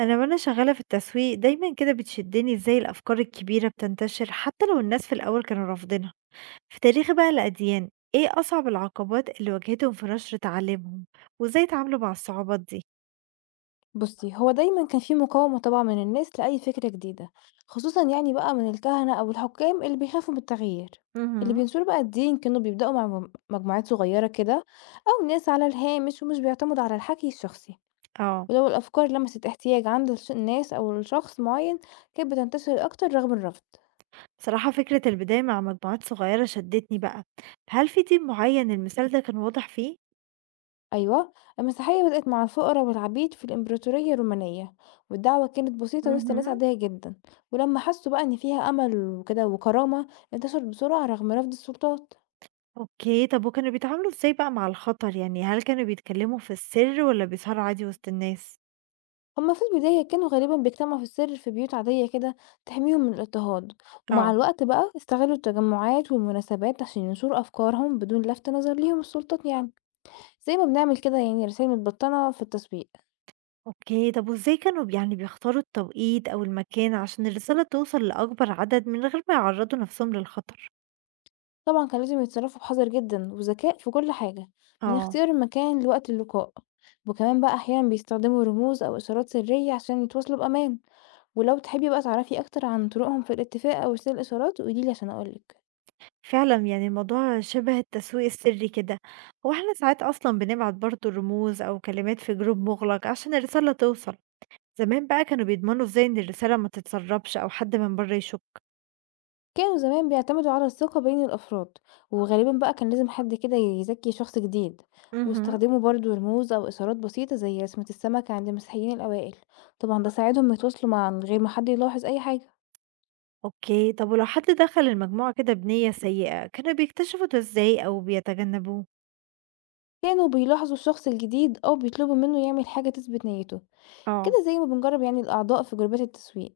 أنا شغالة في التسويق دايما كده بتشدني ازاي الأفكار الكبيرة بتنتشر حتى لو الناس في الأول كانوا رافضينها في تاريخ بقى الأديان، ايه أصعب العقبات اللي واجهتهم في نشر تعاليمهم وازاي اتعاملوا مع الصعوبات دي؟ بُصّي، هو دايمًا كان في مقاومة طبعًا من الناس لأي فكرة جديدة، خصوصًا يعني بقى من الكهنة أو الحكام اللي بيخافوا من التغيير. اللي مهم. بينصروا بقى الدين كانوا بيبدأوا مع مجموعات صغيرة كده أو ناس على الهامش ومش بيعتمدوا على الحكي الشخصي، اه، ولو الأفكار لمست احتياج عند الناس أو لشخص معين كانت بتنتشر أكتر رغم الرفض. صراحة فكرة البداية مع مجموعات صغيرة شدتني بقى، هل في تيم معين المثال ده كان واضح فيه؟ أيوة، المسيحية بدأت مع الفقراء والعبيد في الإمبراطورية الرومانية، والدعوة كانت بسيطة وسط ناس مهم. عادية جدا. ولما حسوا بقى إن فيها أمل وكده وكرامة، انتشرت بسرعة رغم رفض السلطات. اوكي، طب وكانوا بيتعاملوا ازاي بقى مع الخطر، يعني هل كانوا بيتكلموا في السر ولا بيسهروا عادي وسط الناس؟ هما في البداية كانوا غالبا بيجتمعوا في السر في بيوت عادية كده تحميهم من الاضطهاد، ومع اه. الوقت بقى استغلوا التجمعات والمناسبات عشان ينشروا أفكارهم بدون لفت نظر ليهم السلطات يعني، زي ما بنعمل كده يعني رسائل متبطنة في التسويق. أوكي، طب وإزاي كانوا ب يعني بيختاروا التوقيت أو المكان عشان الرسالة توصل لأكبر عدد من غير ما يعرّضوا نَفْسهم للخطر؟ طبعًا كان لازم يتصرّفوا بحذر جدًا وذكاء في كل حاجة، من آه. اختيار المكان لوقت اللقاء، وكمان بقى أحيانًا بيستخدموا رموز أو إشارات سرية عشان يتواصلوا بأمان، ولو تحبي بقى تعرفي أكتر عن طرقهم في الاتفاق أو وسائل الإشارات قولي لي عشان أقول لِك. فعلًا يعني الموضوع شبه التسويق السري كده، هو إحنا ساعات أصلًا بنبعت برضه رموز أو كلمات في جروب مُغلق عشان الرسالة توصل، زمان بقى كانوا بيضمنوا إزاي إن الرسالة ما تتسرّبش أو حد من برّه يشُك؟ كانوا زمان بيعتمدوا على الثقة بين الأفراد، وغالبًا بقى كان لازم حد كده يذكّي شخص جديد، اهم. واستخدموا برضه رموز أو إشارات بسيطة زي رسمة السمكة عند المسيحيين الأوائل، طبعًا ده ساعدهم يتواصلوا مع من غير ما حد يلاحظ أي حاجة. أوكي، طب ولو حد دخل المجموعة كده بنيّة سيئة، كانوا بيكتشفوا ده إزاي أو بيتجنّبوه؟ كانوا بيلاحظوا الشخص الجديد أو بيطلبوا منه يعمل حاجة تثبت نيته، كده آه. زي ما بنجرب يعني الأعضاء في جروبات التسويق،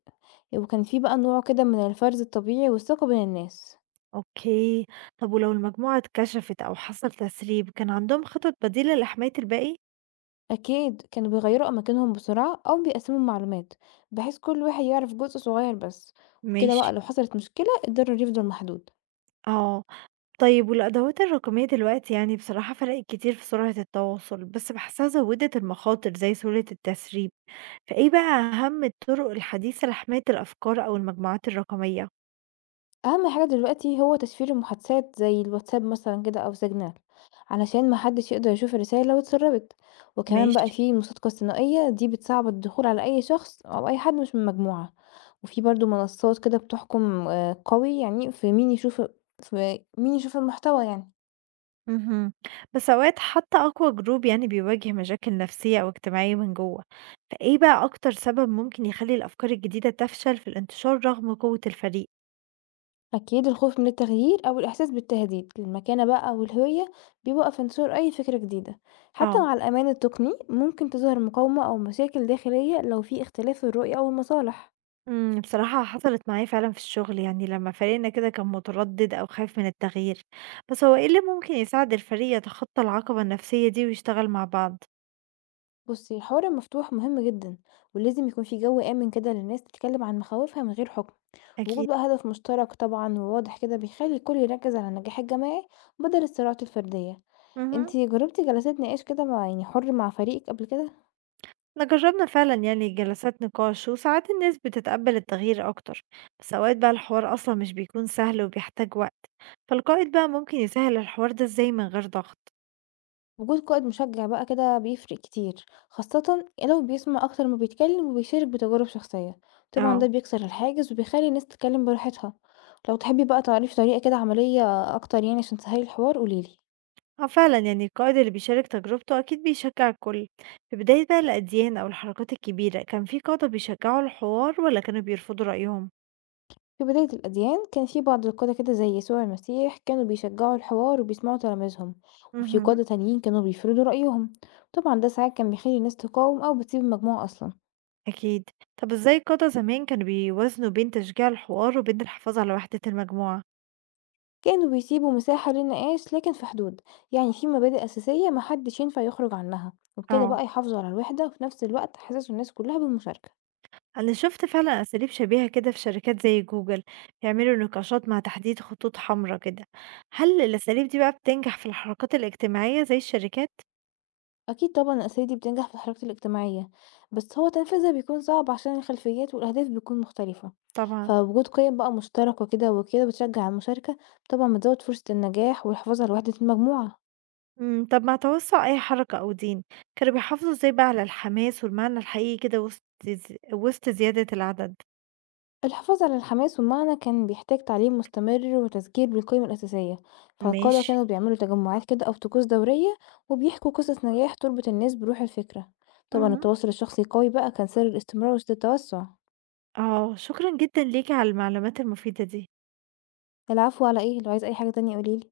وكان في بقى نوع كده من الفرز الطبيعي والثقة بين الناس. أوكي، طب ولو المجموعة اتكشفت أو حصل تسريب، كان عندهم خطط بديلة لحماية الباقي؟ أكيد كانوا بيغيروا أماكنهم بسرعة أو بيقسموا المعلومات بحيث كل واحد يعرف جزء صغير بس، وبكده بقى ماشي. لو حصلت مشكلة الضرر يفضل محدود. آه، طيب والأدوات الرقمية دلوقتي يعني بصراحة فرقت كتير في سرعة التواصل، بس بحسها زودت المخاطر زي سهولة التسريب، فإيه بقى أهم الطرق الحديثة لحماية الأفكار أو المجموعات الرقمية؟ أهم حاجة دلوقتي هو تشفير المحادثات زي الواتساب مثلًا كده أو سيجنال، علشان ما حدش يقدر يشوف الرسايل لو اتسربت، وكمان بقى ماشي. في المصادقة الثنائية دي بتصعب الدخول على أي شخص أو أي حد مش من مجموعة، وفي برضه منصات كده بتحكم قوي يعني في مين يشوف المحتوى يعني. اهم. بس أوقات حتى أقوى جروب يعني بيواجه مشاكل نفسية أو اجتماعية من جوه، فإيه بقى أكتر سبب ممكن يخلي الأفكار الجديدة تفشل في الانتشار رغم قوة الفريق؟ أكيد الخوف من التغيير أو الإحساس بالتهديد للمكانة بقى والهوية بيوقف انتشار أي فكرة جديدة، حتى اه. مع الأمان التقني ممكن تظهر مقاومة أو مشاكل داخلية لو في اختلاف الرؤية أو المصالح. بصراحة حصلت معايا فعلا في الشغل، يعني لما فريقنا كده كان متردد أو خايف من التغيير، بس هو إيه اللي ممكن يساعد الفريق يتخطى العقبة النفسية دي ويشتغل مع بعض؟ بُصي، الحوار المفتوح مهم جدًا، ولازم يكون في جو آمن كده للناس تتكلم عن مخاوفها من غير حكم، وجود أكيد. بقى هدف مشترك طبعًا وواضح كده بيخلي الكل يركز على النجاح الجماعي بدل الصراعات الفردية. مهم. أنتِ جربتِ جلسات نقاش كده مع يعني حر مع فريقِك قبل كده؟ احنا جربنا فعلا يعني جلسات نقاش، وساعات الناس بتتقبل التغيير أكتر، بس أوقات بقى الحوار أصلا مش بيكون سهل وبيحتاج وقت، فالقائد بقى ممكن يسهل الحوار ده ازاي من غير ضغط؟ وجود قائد مشجع بقى كده بيفرق كتير، خاصةً لو بيسمع أكتر ما بيتكلم وبيشارك بتجارب شخصية، طبعًا ده اه. بيكسر الحاجز وبيخلي الناس تتكلم براحتها. لو تحبي بقى تعرفي طريقة كده عملية أكتر يعني عشان تسهلي الحوار قولي لي. اه، فعلا يعني القائد اللي بيشارك تجربته أكيد بيشجع الكل. في بداية بقى الأديان أو الحركات الكبيرة كان في قادة بيشجعوا الحوار ولا كانوا بيرفضوا رأيهم؟ في بداية الأديان كان في بعض القادة كده زي يسوع المسيح كانوا بيشجعوا الحوار وبيسمعوا تلاميذهم، وفي مهم. قادة تانيين كانوا بيفرضوا رأيهم، طبعا ده ساعات كان بيخلي الناس تقاوم أو بتسيب المجموعة أصلا. أكيد. طب ازاي القادة زمان كانوا بيوازنوا بين تشجيع الحوار وبين الحفاظ على وحدة المجموعة؟ كانوا بيسيبوا مساحة للنقاش لكن في حدود، يعني في مبادئ أساسية محدش ينفع يخرج عنها، وبكده اه. بقى يحافظوا على الوحدة وفي نفس الوقت حسسوا الناس كلها بالمشاركة. أنا شُفت فعلًا أساليب شبيهة كده في شركات زي جوجل، بيعملوا نقاشات مع تحديد خطوط حمرا كده، هل الأساليب دي بقى بتنجح في الحركات الاجتماعية زي الشركات؟ أكيد طبعًا الأساليب دي بتنجح في الحركات الاجتماعية، بس هو تنفيذها بيكون صعب عشان الخلفيات والأهداف بتكون مختلفة، طبعًا. فوجود قيم بقى مشتركة كده وكده بتشجع على المشاركة، طبعًا بتزود فرصة النجاح والحفاظ على وحدة المجموعة. طب مع توسُّع أي حركة أو دين، كانوا بيحافظوا إزاي بقى على الحماس والمعنى الحقيقي كده وسط زيادة العدد؟ الحفاظ على الحماس والمعنى كان بيحتاج تعليم مستمر وتذكير بالقيم الأساسية، فالقادة ماشي. كانوا بيعملوا تجمعات كده أو طقوس دورية وبيحكوا قصص نجاح تربط الناس بروح الفكرة. طبعًا اهم، التواصل الشخصي القوي بقى كان سر الاستمرار وسط التوسع. آه، شكرًا جدًا ليكِ على المعلومات المفيدة دي. العفو على إيه؟ لو عايز أي حاجة تانية قوليلي.